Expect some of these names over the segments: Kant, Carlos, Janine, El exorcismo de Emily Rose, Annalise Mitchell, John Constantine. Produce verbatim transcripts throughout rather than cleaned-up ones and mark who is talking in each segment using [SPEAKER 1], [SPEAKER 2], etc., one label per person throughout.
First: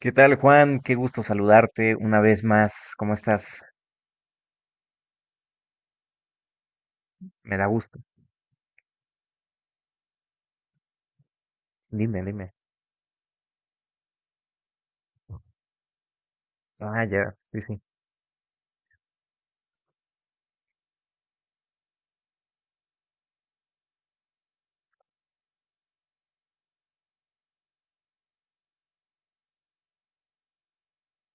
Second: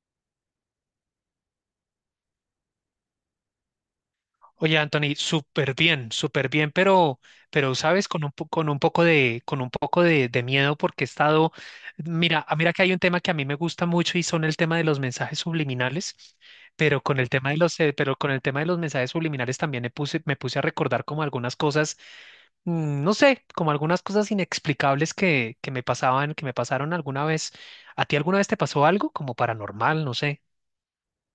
[SPEAKER 1] ¿Qué tal, Juan? Qué gusto saludarte una vez más. ¿Cómo estás?
[SPEAKER 2] Oye, Anthony, súper bien, súper bien, pero,
[SPEAKER 1] Me da
[SPEAKER 2] pero
[SPEAKER 1] gusto.
[SPEAKER 2] sabes, con un, po- con un poco de, con un poco de, de miedo porque he estado,
[SPEAKER 1] Dime,
[SPEAKER 2] mira,
[SPEAKER 1] dime.
[SPEAKER 2] ah, mira que hay un tema que a mí me gusta mucho y son el tema de los mensajes subliminales, pero
[SPEAKER 1] Ah,
[SPEAKER 2] con el
[SPEAKER 1] ya,
[SPEAKER 2] tema de
[SPEAKER 1] sí,
[SPEAKER 2] los,
[SPEAKER 1] sí.
[SPEAKER 2] eh, pero con el tema de los mensajes subliminales también me puse, me puse a recordar como algunas cosas, mm, no sé, como algunas cosas inexplicables que, que me pasaban, que me pasaron alguna vez. ¿A ti alguna vez te pasó algo como paranormal? No sé.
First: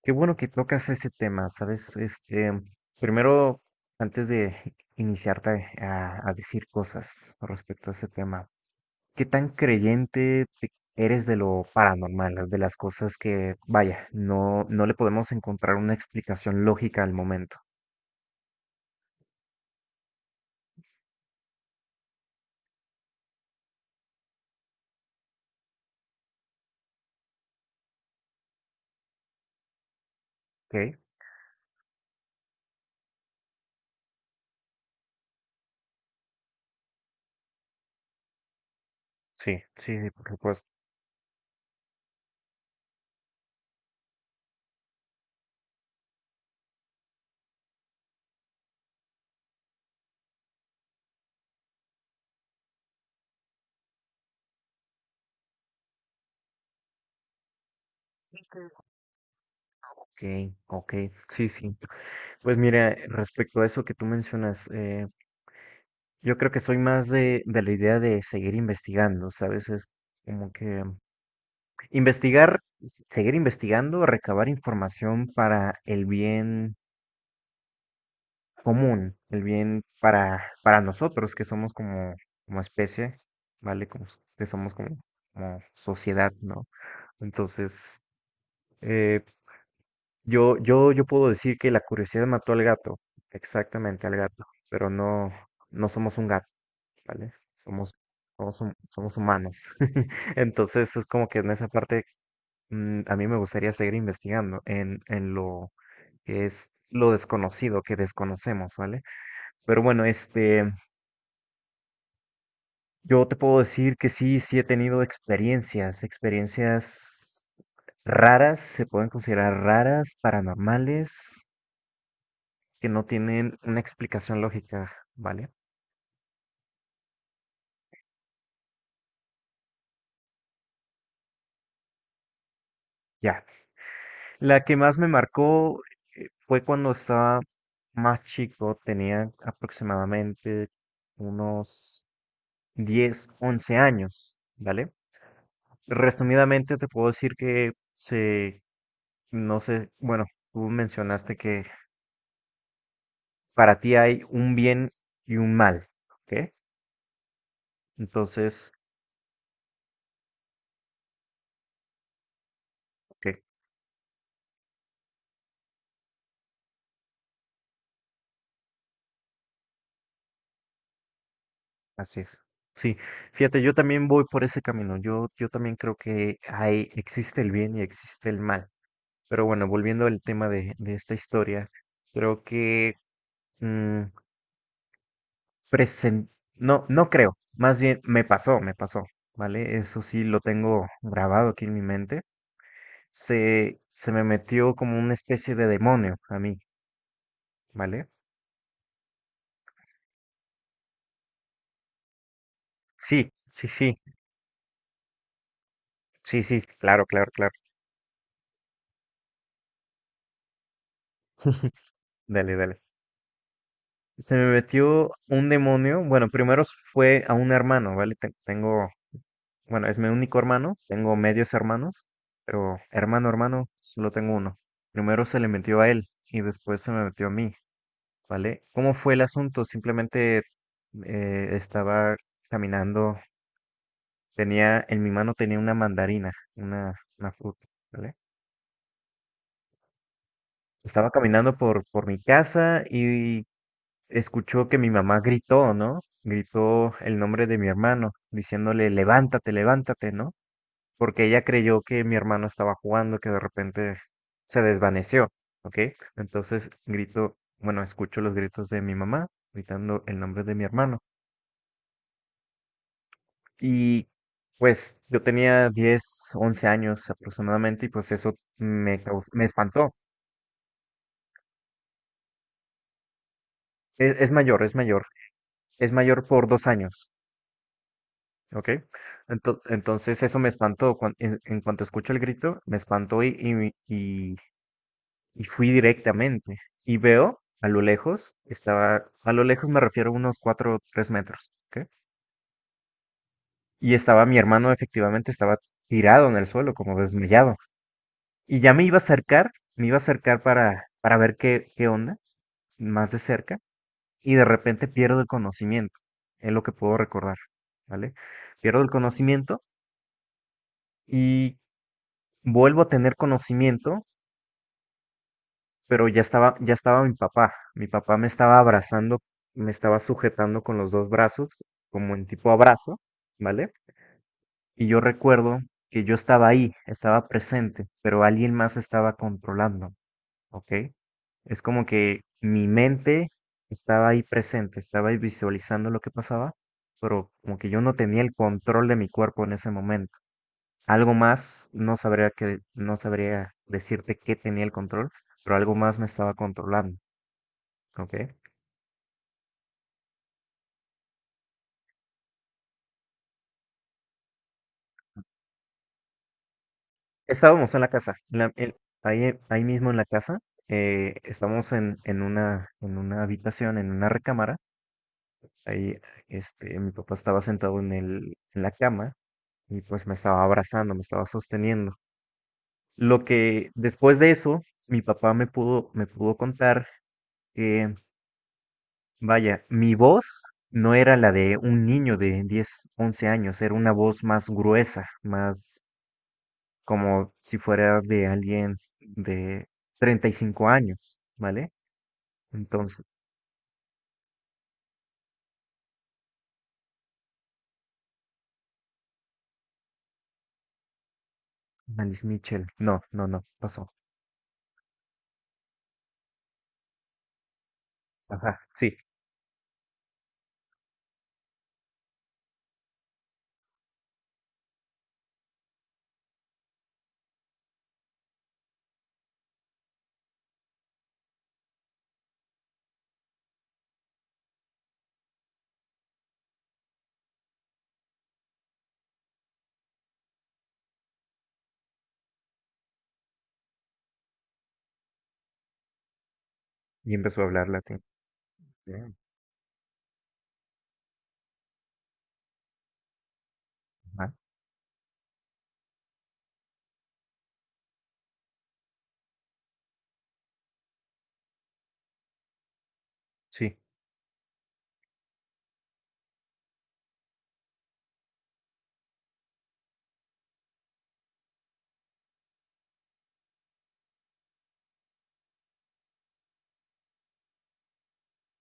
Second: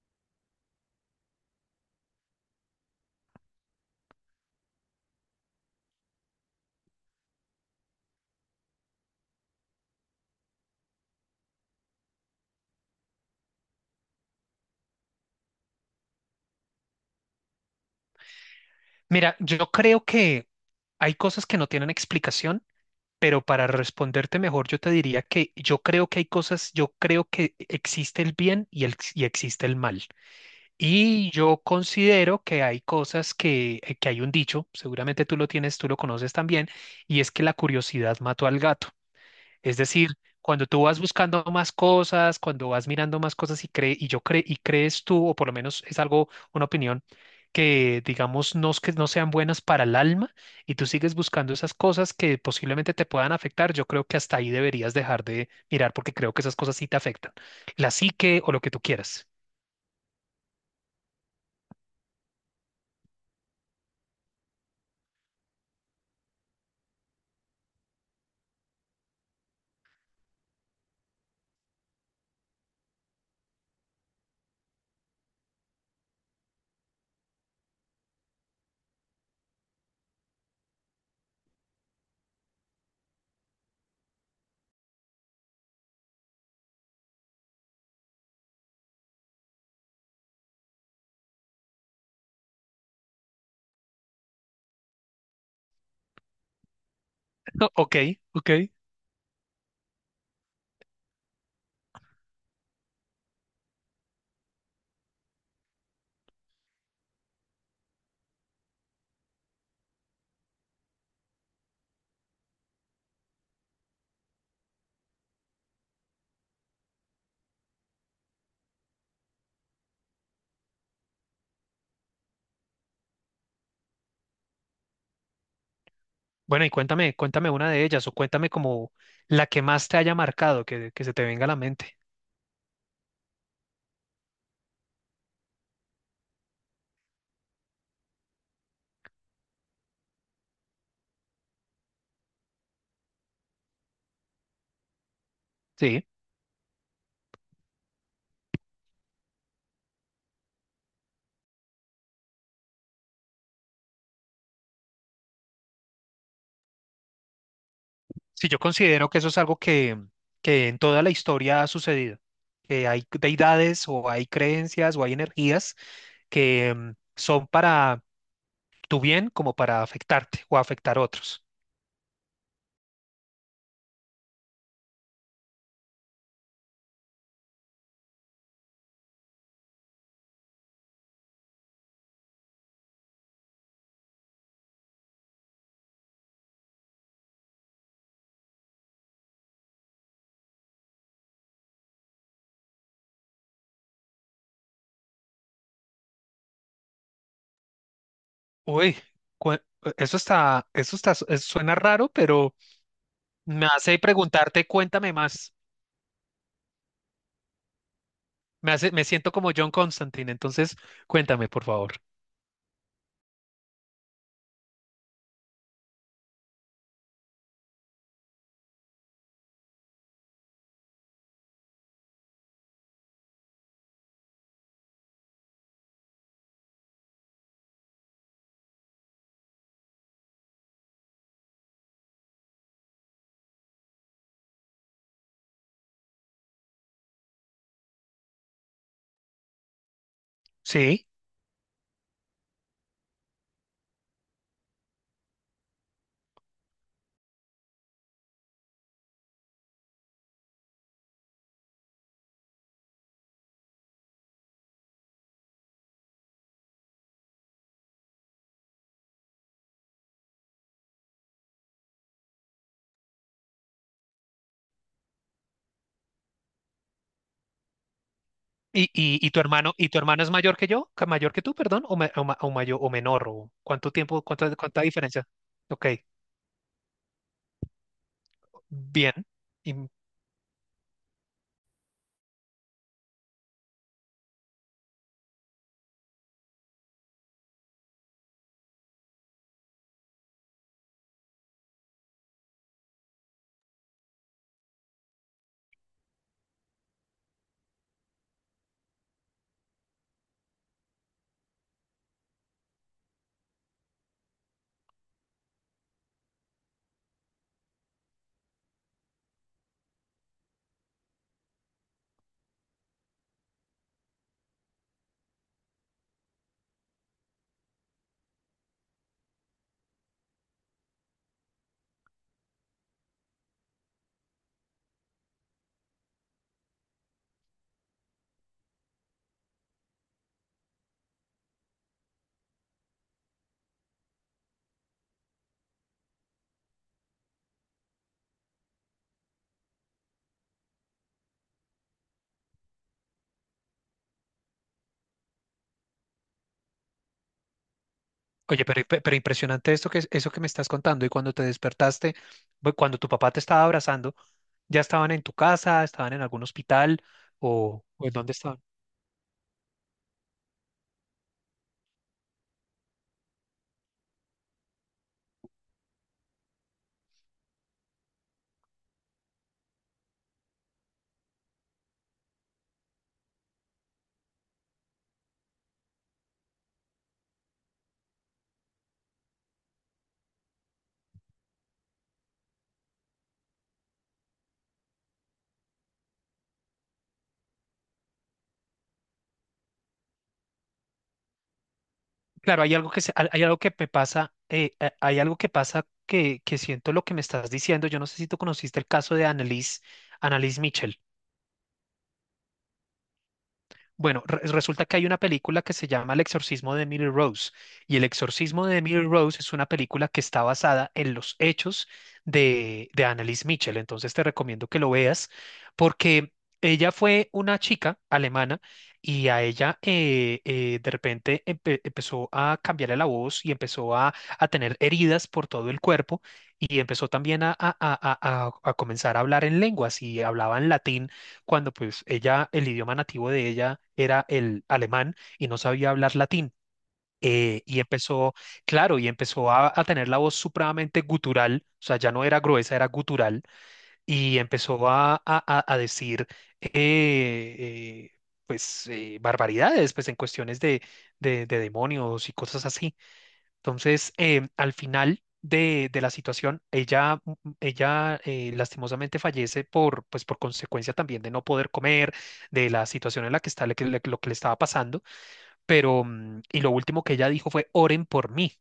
[SPEAKER 1] Qué bueno que tocas ese tema, ¿sabes? Este, primero, antes de iniciarte a, a decir cosas respecto a ese tema, ¿qué tan creyente te- ¿eres de lo paranormal, de las cosas que, vaya, no, no le podemos encontrar una explicación lógica al momento?
[SPEAKER 2] Mira, yo creo que hay cosas que no tienen explicación. Pero para responderte mejor, yo te diría que yo creo que hay cosas, yo creo que existe el bien y, el, y existe el mal.
[SPEAKER 1] ¿Ok?
[SPEAKER 2] Y yo considero que hay cosas que, eh, que hay un dicho, seguramente tú lo tienes, tú lo conoces también, y es que la curiosidad mató al gato.
[SPEAKER 1] Sí,
[SPEAKER 2] Es
[SPEAKER 1] sí, sí,
[SPEAKER 2] decir,
[SPEAKER 1] por
[SPEAKER 2] cuando
[SPEAKER 1] supuesto.
[SPEAKER 2] tú vas buscando más cosas, cuando vas mirando más cosas y cree, y yo cre- y crees tú, o por lo menos es algo, una opinión, que digamos no, es que no sean buenas para el alma, y tú sigues buscando esas cosas que posiblemente te puedan afectar, yo creo que hasta ahí deberías dejar de mirar, porque creo que esas cosas sí te afectan. La psique o lo que tú quieras.
[SPEAKER 1] Ok, ok, sí, sí. Pues mira, respecto a eso que tú mencionas, eh, yo creo que soy más de, de la idea de seguir investigando, ¿sabes? Es como que investigar, s- seguir investigando, recabar información para el bien común, el bien para, para nosotros que somos como, como especie, ¿vale? Como, s- que somos como, como sociedad, ¿no? Entonces, eh, yo, yo, yo puedo decir que la curiosidad mató al gato, exactamente al gato, pero no, no somos un gato. ¿Vale?
[SPEAKER 2] O- Ok,
[SPEAKER 1] Somos,
[SPEAKER 2] ok.
[SPEAKER 1] somos, hum- somos humanos. Entonces es como que en esa parte mm, a mí me gustaría seguir investigando en, en lo que es lo desconocido, que desconocemos, ¿vale? Pero bueno, este, yo te puedo decir que sí, sí he tenido experiencias, experiencias raras, se pueden considerar raras, paranormales, que no tienen una explicación lógica, ¿vale?
[SPEAKER 2] Bueno, y cuéntame, cuéntame una de ellas o cuéntame como la que más te haya marcado, que, que se te venga a la mente.
[SPEAKER 1] Ya. La que más me marcó eh, fue cuando estaba más chico, tenía aproximadamente unos diez, once años, ¿vale?
[SPEAKER 2] Sí,
[SPEAKER 1] Resumidamente te puedo decir que se, no sé, bueno, tú mencionaste que para ti hay un bien y un mal, ¿ok?
[SPEAKER 2] sí, yo
[SPEAKER 1] Entonces,
[SPEAKER 2] considero que eso es algo que, que en toda la historia ha sucedido, que hay
[SPEAKER 1] ok,
[SPEAKER 2] deidades o hay creencias o hay energías que mm, son para tu bien como para afectarte o afectar a otros.
[SPEAKER 1] así es. Sí, fíjate, yo también voy por ese camino. Yo, yo también creo que hay, existe el bien y existe el mal. Pero bueno, volviendo al tema de, de esta historia, creo que mm, presen- no, no creo, más bien me pasó, me pasó, ¿vale? Eso sí lo tengo grabado aquí en mi mente. Se, se me metió como una especie de demonio a mí, ¿vale?
[SPEAKER 2] Uy, cu- eso está, eso está, eso suena raro, pero
[SPEAKER 1] Sí,
[SPEAKER 2] me
[SPEAKER 1] sí, sí,
[SPEAKER 2] hace preguntarte, cuéntame más.
[SPEAKER 1] sí, sí, claro, claro, claro.
[SPEAKER 2] Me hace, me siento como John Constantine, entonces cuéntame, por favor.
[SPEAKER 1] Dale, dale. Se me metió un demonio, bueno, primero fue a un hermano, ¿vale? Te- Tengo, bueno, es mi único hermano, tengo medios hermanos, pero hermano, hermano, solo tengo uno. Primero se le metió a él y después se me metió a mí, ¿vale? ¿Cómo fue el asunto? Simplemente eh, estaba caminando, tenía, en mi mano tenía una mandarina, una, una fruta, ¿vale?
[SPEAKER 2] Sí.
[SPEAKER 1] Estaba caminando por, por mi casa y escuchó que mi mamá gritó, ¿no? Gritó el nombre de mi hermano, diciéndole, levántate, levántate, ¿no? Porque ella creyó que mi hermano estaba jugando, que de repente se desvaneció, ¿ok? Entonces grito, bueno, escucho los gritos de mi mamá gritando el nombre de mi hermano. Y pues yo tenía diez, once años aproximadamente y pues eso
[SPEAKER 2] ¿Y,
[SPEAKER 1] me,
[SPEAKER 2] y,
[SPEAKER 1] caus-
[SPEAKER 2] y tu
[SPEAKER 1] me
[SPEAKER 2] hermano, y
[SPEAKER 1] espantó.
[SPEAKER 2] tu hermano es mayor que yo? ¿Que- Mayor que tú, perdón? ¿O, ma- o, ma- o mayor o menor? ¿O cuánto
[SPEAKER 1] Es,
[SPEAKER 2] tiempo,
[SPEAKER 1] es
[SPEAKER 2] cuánta,
[SPEAKER 1] mayor, es
[SPEAKER 2] cuánta
[SPEAKER 1] mayor,
[SPEAKER 2] diferencia? Ok,
[SPEAKER 1] es mayor por dos años, ¿ok?
[SPEAKER 2] bien.
[SPEAKER 1] Ento-
[SPEAKER 2] Y-
[SPEAKER 1] entonces eso me espantó. cuan- en, en cuanto escucho el grito, me espantó y, y, y fui directamente y veo a lo lejos, estaba, a lo lejos me refiero a unos cuatro o tres metros, ¿ok? Y estaba mi hermano efectivamente, estaba tirado en el suelo, como desmayado. Y ya me iba a acercar, me iba a acercar para, para ver qué, qué onda, más de cerca, y de repente pierdo el conocimiento, es lo que puedo recordar, ¿vale? Pierdo el conocimiento y vuelvo a tener conocimiento pero ya estaba, ya estaba mi papá. Mi papá me estaba abrazando, me estaba sujetando con los dos brazos, como en tipo abrazo, ¿vale? Y yo recuerdo que yo estaba ahí, estaba presente, pero alguien más estaba controlando, ¿ok? Es como que mi mente estaba ahí presente, estaba ahí visualizando lo que pasaba, pero como que yo no tenía el control de mi cuerpo en ese momento. Algo más, no sabría que, no sabría decirte qué tenía el control, pero algo más me estaba controlando. Ok.
[SPEAKER 2] Oye, pero, pe- pero impresionante esto que, es- eso que me estás contando. Y cuando te despertaste, bu- cuando tu papá te estaba abrazando, ¿ya estaban en tu casa? ¿Estaban en algún hospital?
[SPEAKER 1] Estábamos en
[SPEAKER 2] ¿O,
[SPEAKER 1] la
[SPEAKER 2] o en
[SPEAKER 1] casa,
[SPEAKER 2] dónde
[SPEAKER 1] en la-
[SPEAKER 2] estaban?
[SPEAKER 1] en- ahí, en- ahí mismo en la casa. Eh, estamos en, en una, en una habitación, en una recámara. Ahí, este, mi papá estaba sentado en el, en la cama y pues me estaba abrazando, me estaba sosteniendo. Lo que después de eso, mi papá me pudo, me pudo contar que, vaya, mi voz no era la de un niño de diez once años, era una voz más gruesa, más, como si fuera de alguien de treinta y cinco años, ¿vale?
[SPEAKER 2] Claro, hay algo que
[SPEAKER 1] Entonces,
[SPEAKER 2] se- hay hay algo que me pasa, eh, eh, hay algo que pasa que, que siento lo que me estás diciendo. Yo no sé si tú conociste el caso de Annalise, Annalise Mitchell.
[SPEAKER 1] Alice Mitchell, no, no, no, pasó.
[SPEAKER 2] Bueno, re- resulta que hay una película que se llama El exorcismo de Emily Rose y El
[SPEAKER 1] Ajá,
[SPEAKER 2] exorcismo de
[SPEAKER 1] sí,
[SPEAKER 2] Emily Rose es una película que está basada en los hechos de, de Annalise Mitchell. Entonces te recomiendo que lo veas porque ella fue una chica alemana y a ella eh, eh, de repente empe- empezó a cambiarle la voz y empezó a, a tener heridas por todo el cuerpo y empezó también a, a a- a- a- a comenzar a hablar en lenguas y hablaba en latín cuando pues ella, el idioma nativo de ella era el alemán y no sabía hablar latín.
[SPEAKER 1] y empezó a
[SPEAKER 2] Eh,
[SPEAKER 1] hablar
[SPEAKER 2] y
[SPEAKER 1] latín.
[SPEAKER 2] empezó, claro, y
[SPEAKER 1] Bien,
[SPEAKER 2] empezó a, a- tener la voz supremamente gutural, o sea, ya no era gruesa, era gutural,
[SPEAKER 1] ajá,
[SPEAKER 2] y empezó a, a- a- a decir, eh, eh, pues, eh, barbaridades, pues en cuestiones de, de, de demonios y cosas así.
[SPEAKER 1] sí,
[SPEAKER 2] Entonces, em, al final de, de la situación, ella, mm, mm, ella eh, lastimosamente fallece por, pues, por consecuencia también de no poder comer, de la situación en la que está, le- que le- lo que le estaba pasando. Pero, mm, y lo último que ella dijo fue, oren por mí.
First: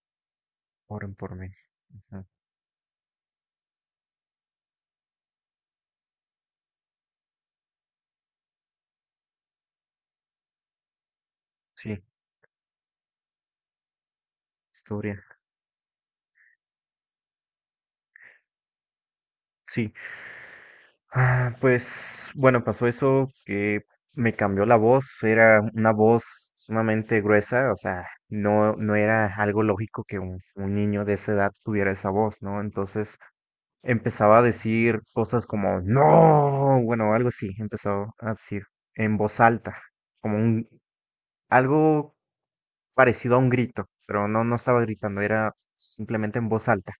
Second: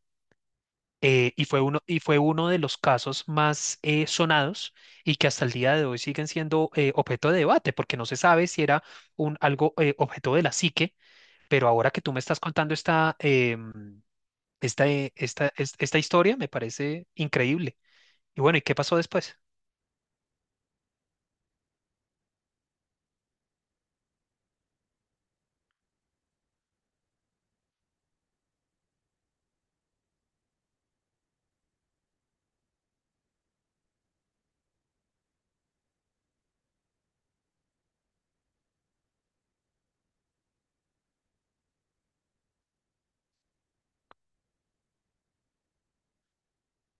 [SPEAKER 1] oren por
[SPEAKER 2] eh, Y
[SPEAKER 1] mí.
[SPEAKER 2] fue uno, y fue
[SPEAKER 1] Ajá,
[SPEAKER 2] uno de los casos más eh, sonados y que hasta el día de hoy siguen siendo eh, objeto de debate, porque no se sabe si era un, algo eh, objeto de la psique, pero ahora que
[SPEAKER 1] sí,
[SPEAKER 2] tú me estás contando esta, em, esta, eh,
[SPEAKER 1] historia,
[SPEAKER 2] esta, es- esta historia me parece increíble. Y bueno, ¿y qué pasó después?
[SPEAKER 1] sí. Ah, pues, bueno, pasó eso que me cambió la voz, era una voz sumamente gruesa, o sea, no, no era algo lógico que un, un niño de esa edad tuviera esa voz, ¿no? Entonces, empezaba a decir cosas como no, bueno, algo así, empezó a decir en voz alta, como un algo parecido a un grito, pero no no estaba gritando, era simplemente en voz alta.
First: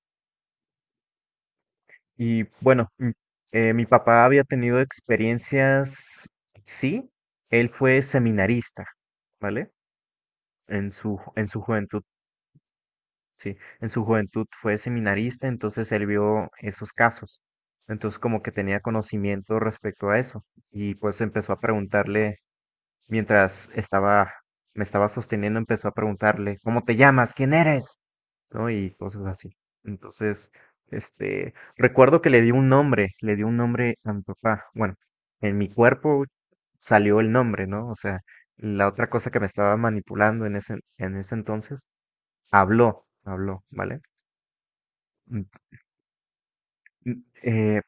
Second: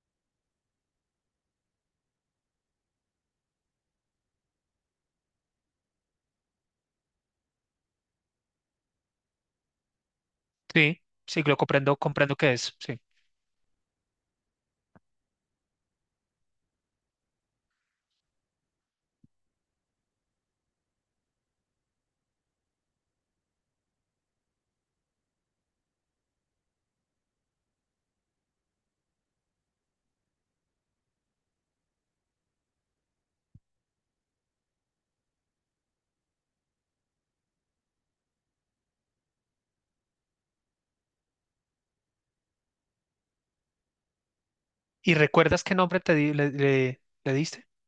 [SPEAKER 1] Y bueno, mm, eh, mi papá había tenido experiencias, sí, él fue seminarista, ¿vale? En
[SPEAKER 2] Sí,
[SPEAKER 1] su
[SPEAKER 2] sí,
[SPEAKER 1] en
[SPEAKER 2] lo
[SPEAKER 1] su
[SPEAKER 2] comprendo,
[SPEAKER 1] juventud.
[SPEAKER 2] comprendo qué es, sí.
[SPEAKER 1] Sí, en su juventud fue seminarista, entonces él vio esos casos. Entonces como que tenía conocimiento respecto a eso y pues empezó a preguntarle, mientras estaba, me estaba sosteniendo, empezó a preguntarle, ¿cómo te llamas? ¿Quién eres? ¿No? Y cosas así. Entonces, este, recuerdo que le di un nombre, le di un nombre a mi papá. Bueno, en mi cuerpo salió el nombre, ¿no? O sea, la otra cosa que me estaba manipulando en ese, en ese entonces, habló, habló, ¿vale?
[SPEAKER 2] ¿Y
[SPEAKER 1] Mm,
[SPEAKER 2] recuerdas qué nombre te di- le, le-
[SPEAKER 1] mm,
[SPEAKER 2] le diste?
[SPEAKER 1] eh,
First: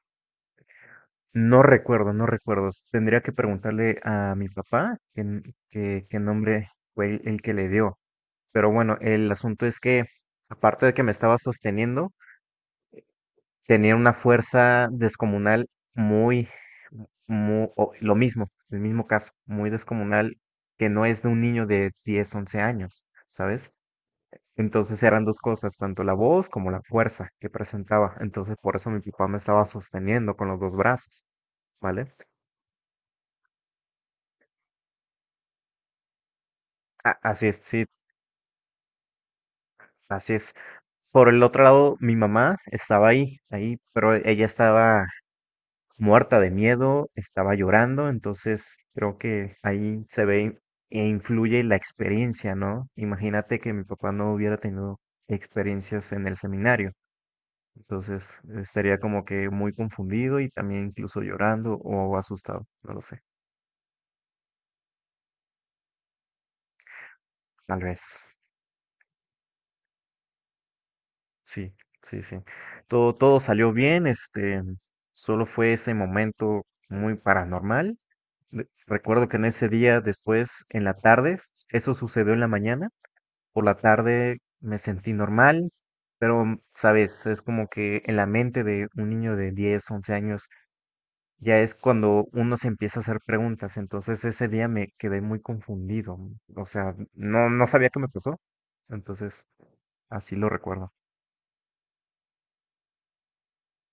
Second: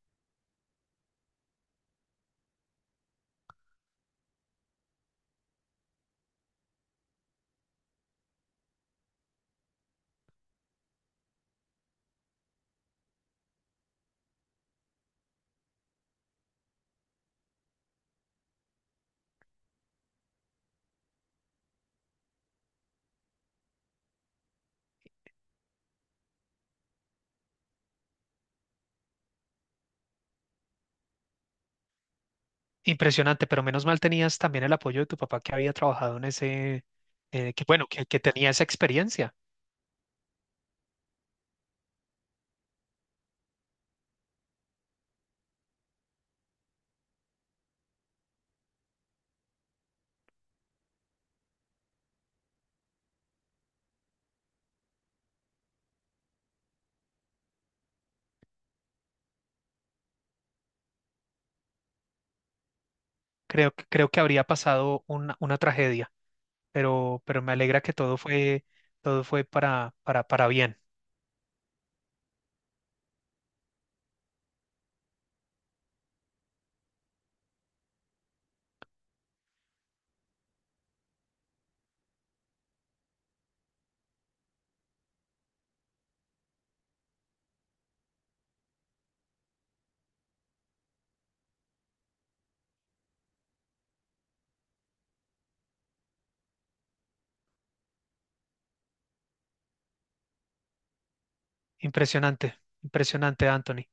[SPEAKER 1] no recuerdo, no recuerdo. Tendría que preguntarle a mi papá qué, n- qué- qué nombre fue el, el que le dio. Pero bueno, el asunto es que, aparte de que me estaba sosteniendo, tenía una fuerza descomunal muy, muy, lo mismo, el mismo caso, muy descomunal, que no es de un niño de diez, once años, ¿sabes? Entonces eran dos cosas, tanto la voz como la fuerza que presentaba. Entonces por eso mi papá me estaba sosteniendo con los dos brazos, ¿vale?
[SPEAKER 2] Impresionante, pero menos mal tenías también el apoyo de tu papá que había trabajado en ese,
[SPEAKER 1] A- Así
[SPEAKER 2] eh,
[SPEAKER 1] es,
[SPEAKER 2] que
[SPEAKER 1] sí,
[SPEAKER 2] bueno, que, que tenía esa experiencia.
[SPEAKER 1] así es. Por el otro lado, mi mamá estaba ahí, ahí, pero ella estaba muerta de miedo, estaba llorando, entonces creo que ahí se ve e influye la experiencia, ¿no? Imagínate que mi papá no hubiera tenido experiencias en el seminario, entonces estaría como que muy confundido y también incluso llorando o asustado, no lo sé,
[SPEAKER 2] Creo, que- creo que habría pasado una, una tragedia. pero, pero me
[SPEAKER 1] tal
[SPEAKER 2] alegra que todo
[SPEAKER 1] vez.
[SPEAKER 2] fue, todo fue para, para, para bien.
[SPEAKER 1] Sí, sí, sí. Todo, todo salió bien, este, solo fue ese momento muy paranormal. De- Recuerdo que en ese día, después, en la tarde, eso sucedió en la mañana, por la tarde me sentí normal, pero, mm, sabes, es como que en la mente de un niño de diez, once años, ya es cuando uno se empieza a hacer preguntas. Entonces ese día me quedé muy confundido, o sea, no, no sabía qué me pasó. Entonces, así lo recuerdo.
[SPEAKER 2] Impresionante, impresionante, Anthony.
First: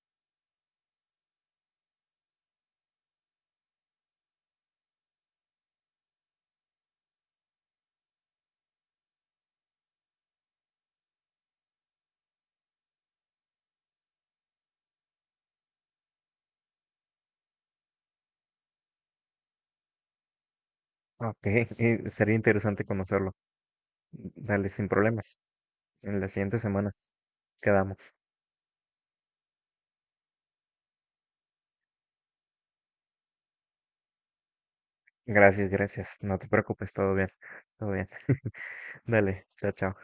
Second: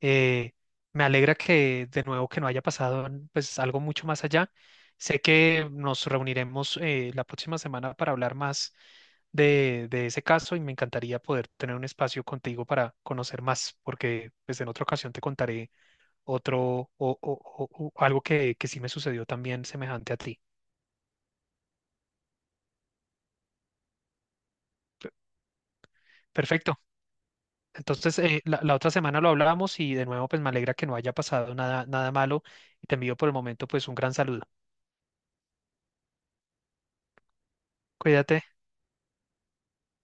[SPEAKER 2] Eh, Me alegra que de nuevo que no haya pasado mm, pues algo mucho más allá. Sé que nos reuniremos eh, la próxima semana para hablar más de, de ese caso y me encantaría poder tener un espacio contigo para conocer más, porque pues en otra ocasión te contaré otro o, o- o- o algo que, que sí me sucedió también semejante a ti.
[SPEAKER 1] Ok, eh, sería interesante conocerlo. Dale, sin problemas. En la siguiente
[SPEAKER 2] Perfecto.
[SPEAKER 1] semana quedamos.
[SPEAKER 2] Entonces, eh, la, la otra semana lo hablábamos y de nuevo, pues me alegra que no haya pasado nada, nada malo y te envío por el momento, pues un gran saludo.
[SPEAKER 1] Gracias, gracias. No te preocupes, todo bien, todo bien.
[SPEAKER 2] Cuídate.
[SPEAKER 1] Dale, chao, chao.